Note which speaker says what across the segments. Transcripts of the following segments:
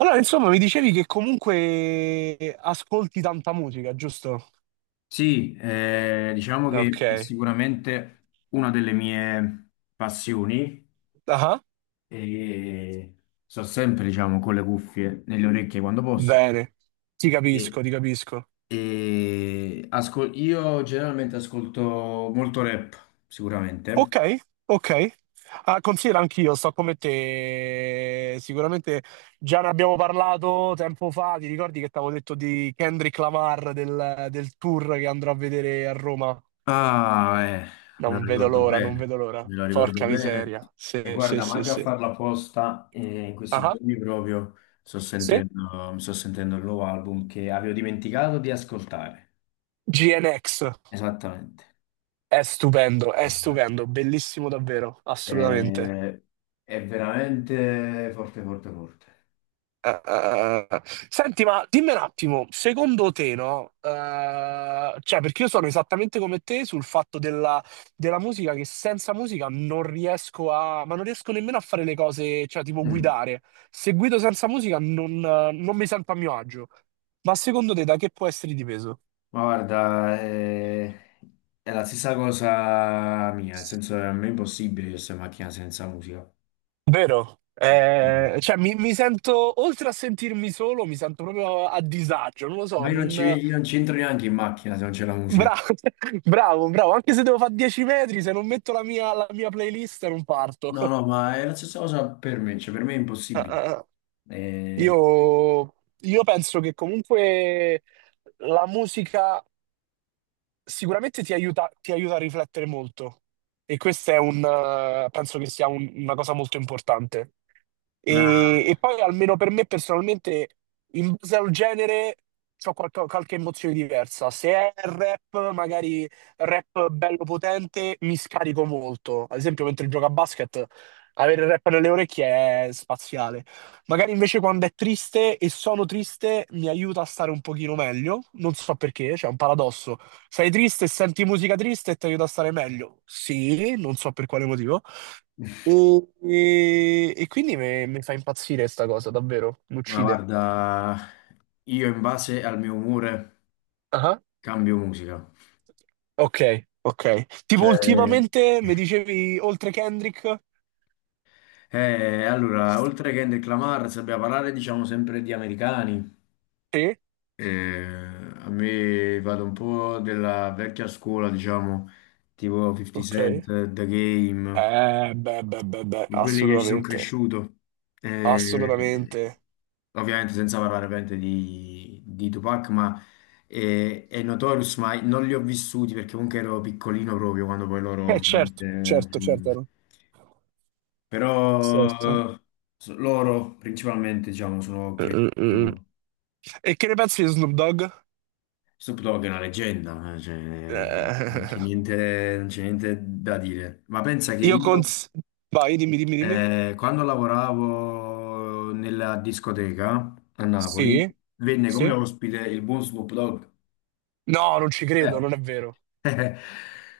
Speaker 1: Allora, insomma, mi dicevi che comunque ascolti tanta musica, giusto?
Speaker 2: Sì, diciamo
Speaker 1: Ok.
Speaker 2: che è sicuramente una delle mie passioni
Speaker 1: Ah,
Speaker 2: e sto sempre, diciamo, con le cuffie nelle orecchie quando posso.
Speaker 1: bene. Ti
Speaker 2: E,
Speaker 1: capisco, ti capisco.
Speaker 2: io generalmente ascolto molto rap, sicuramente.
Speaker 1: Ok, ok. Ah, considera anch'io, sto come te. Sicuramente già ne abbiamo parlato tempo fa. Ti ricordi che ti avevo detto di Kendrick Lamar del tour che andrò a vedere a Roma?
Speaker 2: Ah, me
Speaker 1: Non
Speaker 2: lo
Speaker 1: vedo
Speaker 2: ricordo
Speaker 1: l'ora, non
Speaker 2: bene,
Speaker 1: vedo l'ora.
Speaker 2: me lo ricordo
Speaker 1: Porca
Speaker 2: bene.
Speaker 1: miseria.
Speaker 2: E
Speaker 1: Sì, sì,
Speaker 2: guarda,
Speaker 1: sì,
Speaker 2: manca a
Speaker 1: sì.
Speaker 2: farla apposta, in questi
Speaker 1: Ah,
Speaker 2: giorni proprio
Speaker 1: sì.
Speaker 2: mi sto sentendo il nuovo album che avevo dimenticato di ascoltare.
Speaker 1: GNX.
Speaker 2: Esattamente.
Speaker 1: È
Speaker 2: Eh,
Speaker 1: stupendo, bellissimo davvero, assolutamente.
Speaker 2: Eh, è veramente forte, forte, forte.
Speaker 1: Eh. Eh. Senti, ma dimmi un attimo, secondo te, no? Cioè, perché io sono esattamente come te sul fatto della musica, che senza musica non riesco a, ma non riesco nemmeno a fare le cose, cioè, tipo
Speaker 2: Mm.
Speaker 1: guidare. Se guido senza musica non, non mi sento a mio agio. Ma secondo te, da che può essere dipeso?
Speaker 2: Ma guarda, è la stessa cosa mia, nel senso che a me è impossibile io stare in macchina senza musica.
Speaker 1: Vero?
Speaker 2: Mm.
Speaker 1: Cioè, mi sento, oltre a sentirmi solo, mi sento proprio a disagio, non lo so,
Speaker 2: Ma
Speaker 1: non...
Speaker 2: io non ci entro neanche in macchina se non c'è la musica.
Speaker 1: Bravo, bravo, bravo, anche se devo fare 10 metri, se non metto la mia playlist non parto.
Speaker 2: No, no, ma è la stessa cosa per me, cioè per me è impossibile. Eh,
Speaker 1: Io, io penso che comunque la musica sicuramente ti aiuta a riflettere molto e questo è un, penso che una cosa molto importante.
Speaker 2: ma,
Speaker 1: E poi almeno per me personalmente, in base al genere, ho qualche emozione diversa. Se è rap, magari rap bello potente, mi scarico molto. Ad esempio, mentre gioco a basket, avere il rap nelle orecchie è spaziale. Magari invece quando è triste e sono triste mi aiuta a stare un pochino meglio, non so perché, c'è un paradosso. Sei triste e senti musica triste e ti aiuta a stare meglio. Sì, non so per quale motivo. E quindi mi fa impazzire sta cosa, davvero, mi
Speaker 2: ma
Speaker 1: uccide.
Speaker 2: guarda, io in base al mio umore
Speaker 1: Ah, ah.
Speaker 2: cambio musica.
Speaker 1: Ok, ok. Tipo
Speaker 2: Cioè,
Speaker 1: ultimamente mi dicevi oltre Kendrick?
Speaker 2: eh, allora,
Speaker 1: Sì,
Speaker 2: oltre che Kendrick Lamar, sappiamo parlare, diciamo, sempre di americani. Eh, a me vado un po' della vecchia scuola, diciamo, tipo 50
Speaker 1: ok.
Speaker 2: Cent, The Game,
Speaker 1: Beh, beh, beh, beh,
Speaker 2: con quelli che ci sono
Speaker 1: assolutamente,
Speaker 2: cresciuto. Eh,
Speaker 1: assolutamente.
Speaker 2: ovviamente senza parlare ovviamente di Tupac, ma è Notorious, ma non li ho vissuti perché comunque ero piccolino proprio quando poi loro...
Speaker 1: Certo,
Speaker 2: ovviamente,
Speaker 1: certo,
Speaker 2: mm,
Speaker 1: certo. Certo.
Speaker 2: però loro principalmente, diciamo, sono cresciuti
Speaker 1: Eh. E che ne pensi di Snoop Dogg?
Speaker 2: Snoop Dogg è una leggenda, cioè,
Speaker 1: Eh,
Speaker 2: non c'è niente da dire. Ma pensa che
Speaker 1: io
Speaker 2: io,
Speaker 1: cons... Vai, dimmi, dimmi, dimmi.
Speaker 2: quando lavoravo nella discoteca a Napoli,
Speaker 1: Sì,
Speaker 2: venne come
Speaker 1: sì.
Speaker 2: ospite il buon Snoop Dogg.
Speaker 1: No, non ci credo,
Speaker 2: Eh,
Speaker 1: non è vero.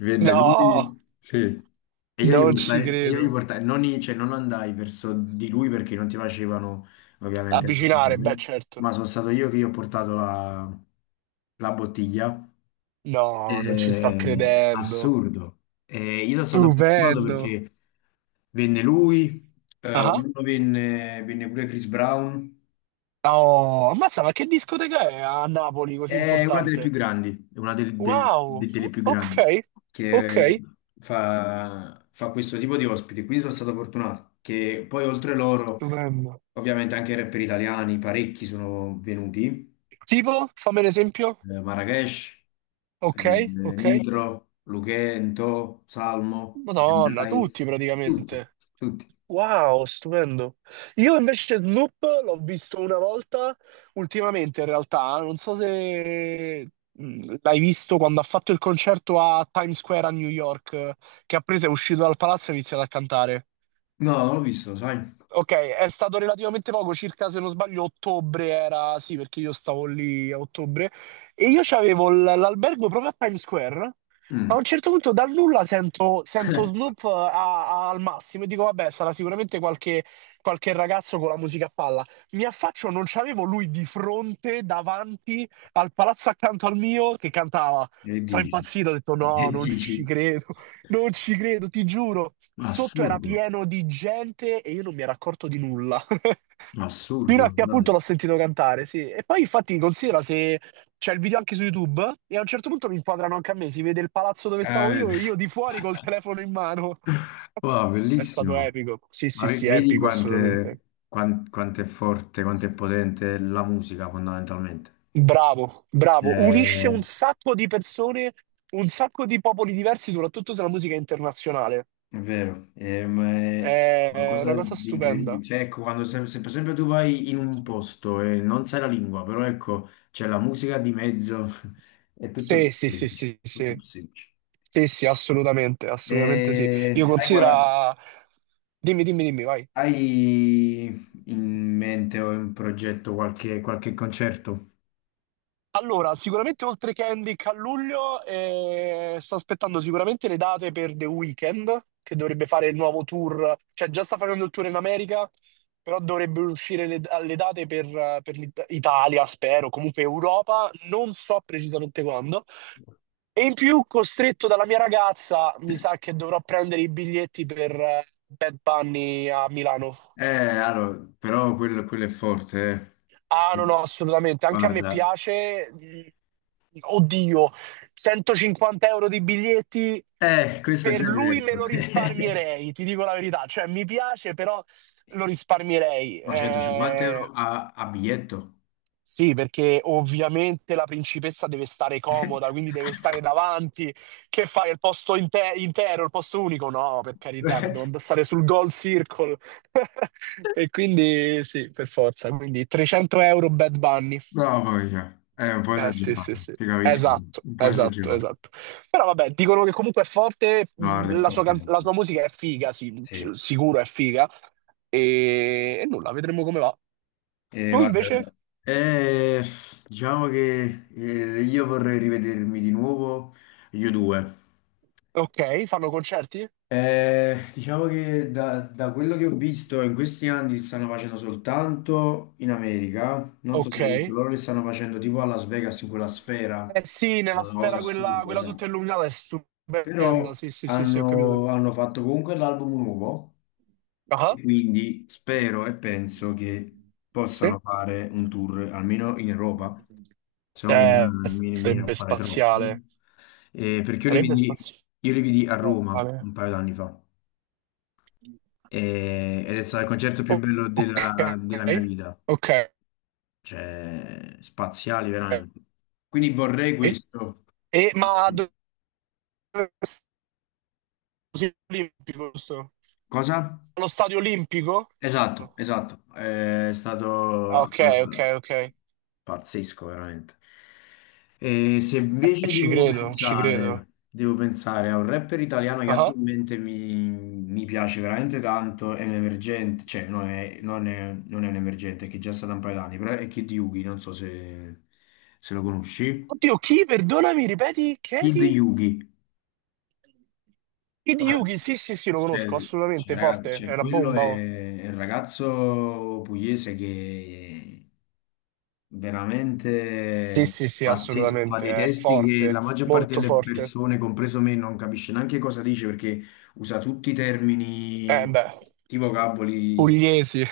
Speaker 2: venne
Speaker 1: No,
Speaker 2: lui, sì.
Speaker 1: non ci
Speaker 2: E io gli
Speaker 1: credo.
Speaker 2: portai- non, i- cioè, non andai verso di lui perché non ti facevano ovviamente
Speaker 1: Avvicinare, beh,
Speaker 2: avvicinare,
Speaker 1: certo.
Speaker 2: ma sono stato io che gli ho portato la bottiglia.
Speaker 1: No, non ci sto credendo.
Speaker 2: Assurdo. Io sono stato fortunato
Speaker 1: Stupendo.
Speaker 2: perché venne lui,
Speaker 1: Ah,
Speaker 2: un
Speaker 1: ah.
Speaker 2: anno venne, venne pure Chris Brown.
Speaker 1: Oh, ammazza, ma che discoteca è a Napoli così importante?
Speaker 2: È una
Speaker 1: Wow,
Speaker 2: delle più grandi
Speaker 1: ok,
Speaker 2: che
Speaker 1: ok.
Speaker 2: fa questo tipo di ospiti. Quindi sono stato fortunato che poi oltre loro,
Speaker 1: Stupendo.
Speaker 2: ovviamente anche i rapper italiani, parecchi sono venuti,
Speaker 1: Tipo, fammi un esempio.
Speaker 2: Marrakesh,
Speaker 1: Ok, ok.
Speaker 2: Nitro, Luchento, Salmo, Jim
Speaker 1: Madonna, tutti
Speaker 2: Daiz, tutti,
Speaker 1: praticamente.
Speaker 2: tutti.
Speaker 1: Wow, stupendo. Io invece Snoop l'ho visto una volta. Ultimamente, in realtà, non so se l'hai visto quando ha fatto il concerto a Times Square a New York, che ha preso, è uscito dal palazzo e ha iniziato a cantare.
Speaker 2: No, non l'ho visto, sai?
Speaker 1: Okay, è stato relativamente poco, circa se non sbaglio ottobre era, sì, perché io stavo lì a ottobre e io c'avevo l'albergo proprio a Times Square. A
Speaker 2: Mm,
Speaker 1: un certo punto dal nulla sento Snoop a al massimo e dico: "Vabbè, sarà sicuramente qualche qualche ragazzo con la musica a palla". Mi affaccio, non c'avevo lui di fronte, davanti al palazzo accanto al mio che cantava.
Speaker 2: che
Speaker 1: Sono
Speaker 2: dici?
Speaker 1: impazzito, ho detto: "No,
Speaker 2: Che
Speaker 1: non ci
Speaker 2: dici?
Speaker 1: credo". Non ci credo, ti giuro. Sotto era
Speaker 2: Assurdo,
Speaker 1: pieno di gente e io non mi ero accorto di nulla. Fino a
Speaker 2: assurdo,
Speaker 1: che
Speaker 2: no.
Speaker 1: appunto l'ho sentito cantare, sì. E poi infatti considera se c'è il video anche su YouTube e a un certo punto mi inquadrano anche a me, si vede il palazzo dove stavo io
Speaker 2: Veramente.
Speaker 1: e io di fuori col telefono in mano.
Speaker 2: Wow,
Speaker 1: È stato
Speaker 2: bellissimo.
Speaker 1: epico. Sì,
Speaker 2: Ma
Speaker 1: sì, sì, epico assolutamente.
Speaker 2: quanto è forte, quanto è potente la musica fondamentalmente.
Speaker 1: Bravo, bravo. Unisce
Speaker 2: Cioè,
Speaker 1: un sacco di persone, un sacco di popoli diversi, soprattutto se la musica è internazionale.
Speaker 2: è vero, ma è
Speaker 1: È una
Speaker 2: qualcosa
Speaker 1: cosa
Speaker 2: di
Speaker 1: stupenda.
Speaker 2: incredibile. Cioè, ecco, quando sempre tu vai in un posto e non sai la lingua, però ecco, c'è la musica di mezzo, è tutto più
Speaker 1: Sì, sì, sì,
Speaker 2: semplice,
Speaker 1: sì,
Speaker 2: tutto più
Speaker 1: sì.
Speaker 2: semplice.
Speaker 1: Sì, sì, assolutamente,
Speaker 2: E
Speaker 1: assolutamente sì. Io considero... Dimmi, dimmi, dimmi, vai.
Speaker 2: hai in mente o in progetto qualche concerto?
Speaker 1: Allora, sicuramente oltre che Kendrick a luglio, sto aspettando sicuramente le date per The Weeknd, che dovrebbe fare il nuovo tour, cioè già sta facendo il tour in America, però dovrebbe uscire le, alle date per Italia, spero, comunque Europa, non so precisamente quando. E in più, costretto dalla mia ragazza, mi sa che dovrò prendere i biglietti per Bad Bunny a Milano.
Speaker 2: Eh, allora, però quello è forte,
Speaker 1: Ah,
Speaker 2: eh.
Speaker 1: no, no, assolutamente. Anche a me
Speaker 2: Guarda.
Speaker 1: piace. Mm. Oddio, 150 euro di biglietti
Speaker 2: Questo è
Speaker 1: per
Speaker 2: già
Speaker 1: lui me
Speaker 2: diverso.
Speaker 1: lo risparmierei, ti dico la verità. Cioè, mi piace, però lo risparmierei.
Speaker 2: Ma 150 euro
Speaker 1: Eh.
Speaker 2: a, a biglietto?
Speaker 1: Sì, perché ovviamente la principessa deve stare comoda, quindi deve stare davanti. Che fai? Il intero, il posto unico? No, per carità, dobbiamo stare sul goal circle. E quindi sì, per forza. Quindi 300 euro Bad Bunny.
Speaker 2: No, voglia. È un po'
Speaker 1: Eh sì, sì,
Speaker 2: esagerato,
Speaker 1: sì.
Speaker 2: ti capisco.
Speaker 1: Esatto,
Speaker 2: Un po'
Speaker 1: esatto,
Speaker 2: esagerato.
Speaker 1: esatto. Però vabbè, dicono che comunque è forte,
Speaker 2: No, guarda, è
Speaker 1: la sua,
Speaker 2: forte,
Speaker 1: la
Speaker 2: guarda.
Speaker 1: sua musica è figa, sì,
Speaker 2: Sì.
Speaker 1: sicuro è figa. E nulla, vedremo come va. Tu
Speaker 2: Guarda.
Speaker 1: invece?
Speaker 2: Eh, diciamo che io vorrei rivedermi di nuovo gli U2.
Speaker 1: Ok, fanno concerti?
Speaker 2: Diciamo che da quello che ho visto in questi anni li stanno facendo soltanto in America. Non so se
Speaker 1: Ok.
Speaker 2: l'hai visto, loro li stanno facendo tipo a Las Vegas in quella sfera.
Speaker 1: Eh sì,
Speaker 2: È
Speaker 1: nella
Speaker 2: una cosa
Speaker 1: sfera quella,
Speaker 2: assurda,
Speaker 1: quella tutta
Speaker 2: esatto.
Speaker 1: illuminata è stupenda.
Speaker 2: Però
Speaker 1: Sì, sì, sì, sì, ho capito.
Speaker 2: hanno fatto comunque l'album nuovo
Speaker 1: Ah,
Speaker 2: e quindi spero e penso che
Speaker 1: sì.
Speaker 2: possano fare un tour almeno in Europa, se no
Speaker 1: Eh,
Speaker 2: mi viene a
Speaker 1: sarebbe
Speaker 2: fare troppo.
Speaker 1: spaziale.
Speaker 2: Perché
Speaker 1: Sarebbe spaziale.
Speaker 2: io li vidi a Roma un paio d'anni fa. Ed è stato il concerto più
Speaker 1: O-
Speaker 2: bello
Speaker 1: Ok,
Speaker 2: della mia vita,
Speaker 1: ok.
Speaker 2: cioè spaziali veramente. Quindi vorrei questo.
Speaker 1: E, ma dove è stadio olimpico, giusto?
Speaker 2: Cosa?
Speaker 1: Allo stadio olimpico?
Speaker 2: Esatto, esatto, è stato,
Speaker 1: Ah, ok, ok,
Speaker 2: allora,
Speaker 1: ok. E
Speaker 2: pazzesco veramente. E se invece
Speaker 1: ci credo, ci credo.
Speaker 2: devo pensare a un rapper italiano che
Speaker 1: Ah.
Speaker 2: attualmente mi piace veramente tanto, è un emergente, cioè non è un emergente, è che è già stato un paio d'anni, però è Kid Yugi, non so se, se lo conosci.
Speaker 1: Oddio, chi? Perdonami, ripeti?
Speaker 2: Kid
Speaker 1: Chiedi?
Speaker 2: Yugi.
Speaker 1: Hideyuki, sì, sì, sì, lo
Speaker 2: Cioè,
Speaker 1: conosco, assolutamente
Speaker 2: cioè, raga,
Speaker 1: forte.
Speaker 2: cioè,
Speaker 1: È una
Speaker 2: quello
Speaker 1: bomba. Oh.
Speaker 2: è il ragazzo pugliese che
Speaker 1: Sì,
Speaker 2: veramente
Speaker 1: sì, sì,
Speaker 2: pazzesco, fa dei
Speaker 1: assolutamente, è
Speaker 2: testi che
Speaker 1: forte,
Speaker 2: la maggior parte
Speaker 1: molto
Speaker 2: delle
Speaker 1: forte.
Speaker 2: persone, compreso me, non capisce neanche cosa dice perché usa tutti i
Speaker 1: Eh
Speaker 2: termini,
Speaker 1: beh,
Speaker 2: tipo vocaboli,
Speaker 1: pugliesi.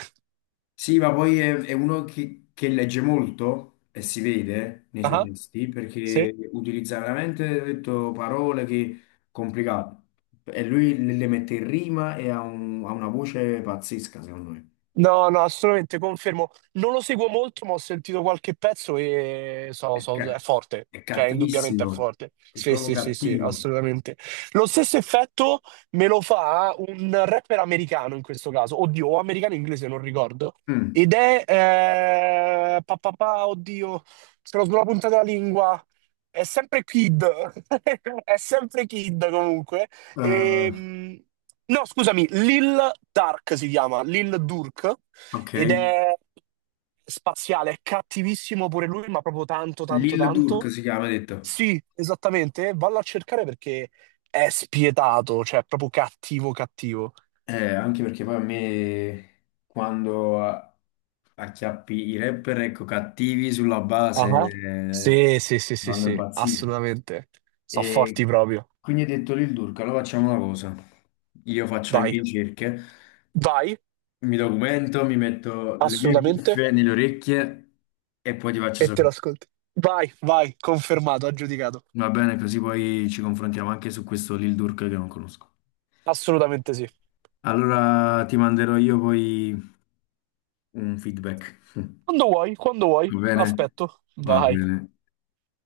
Speaker 2: sì, ma poi è uno che legge molto e si vede nei suoi
Speaker 1: Ah,
Speaker 2: testi
Speaker 1: sì?
Speaker 2: perché utilizza veramente, ho detto, parole che complicate e lui le mette in rima e ha, ha una voce pazzesca, secondo me.
Speaker 1: No, no, assolutamente confermo. Non lo seguo molto, ma ho sentito qualche pezzo e so,
Speaker 2: È, ca-
Speaker 1: è forte.
Speaker 2: è
Speaker 1: Cioè, indubbiamente è
Speaker 2: cattivissimo,
Speaker 1: forte.
Speaker 2: è
Speaker 1: Sì,
Speaker 2: proprio
Speaker 1: sì, sì, sì,
Speaker 2: cattivo.
Speaker 1: assolutamente. Lo stesso effetto me lo fa un rapper americano in questo caso. Oddio, o americano o inglese, non ricordo.
Speaker 2: Mm.
Speaker 1: Ed è... pa, pa, pa, oddio, sono sulla punta della lingua. È sempre Kid. È sempre Kid comunque.
Speaker 2: Eh,
Speaker 1: Ehm, no, scusami, Lil Dark si chiama, Lil Durk,
Speaker 2: ok.
Speaker 1: ed è spaziale, è cattivissimo pure lui, ma proprio tanto, tanto,
Speaker 2: Lil Durk
Speaker 1: tanto.
Speaker 2: si chiama, hai detto.
Speaker 1: Sì, esattamente, vallo a cercare perché è spietato, cioè è proprio cattivo, cattivo.
Speaker 2: Anche perché poi a me quando acchiappi i rapper ecco, cattivi sulla base
Speaker 1: Ah. Sì, sì, sì, sì,
Speaker 2: vanno
Speaker 1: sì,
Speaker 2: impazziti.
Speaker 1: assolutamente. Sono forti
Speaker 2: E
Speaker 1: proprio.
Speaker 2: quindi ho detto Lil Durk, allora facciamo una cosa. Io faccio le
Speaker 1: Vai,
Speaker 2: mie ricerche,
Speaker 1: vai,
Speaker 2: mi documento, mi metto le mie
Speaker 1: assolutamente,
Speaker 2: cuffie nelle orecchie e poi ti faccio
Speaker 1: e te
Speaker 2: sapere.
Speaker 1: lo ascolti. Vai, vai, confermato, aggiudicato.
Speaker 2: Va bene, così poi ci confrontiamo anche su questo Lil Durk che non conosco.
Speaker 1: Assolutamente sì.
Speaker 2: Allora ti manderò io poi un feedback.
Speaker 1: Quando vuoi,
Speaker 2: Va bene?
Speaker 1: aspetto.
Speaker 2: Va
Speaker 1: Vai.
Speaker 2: bene.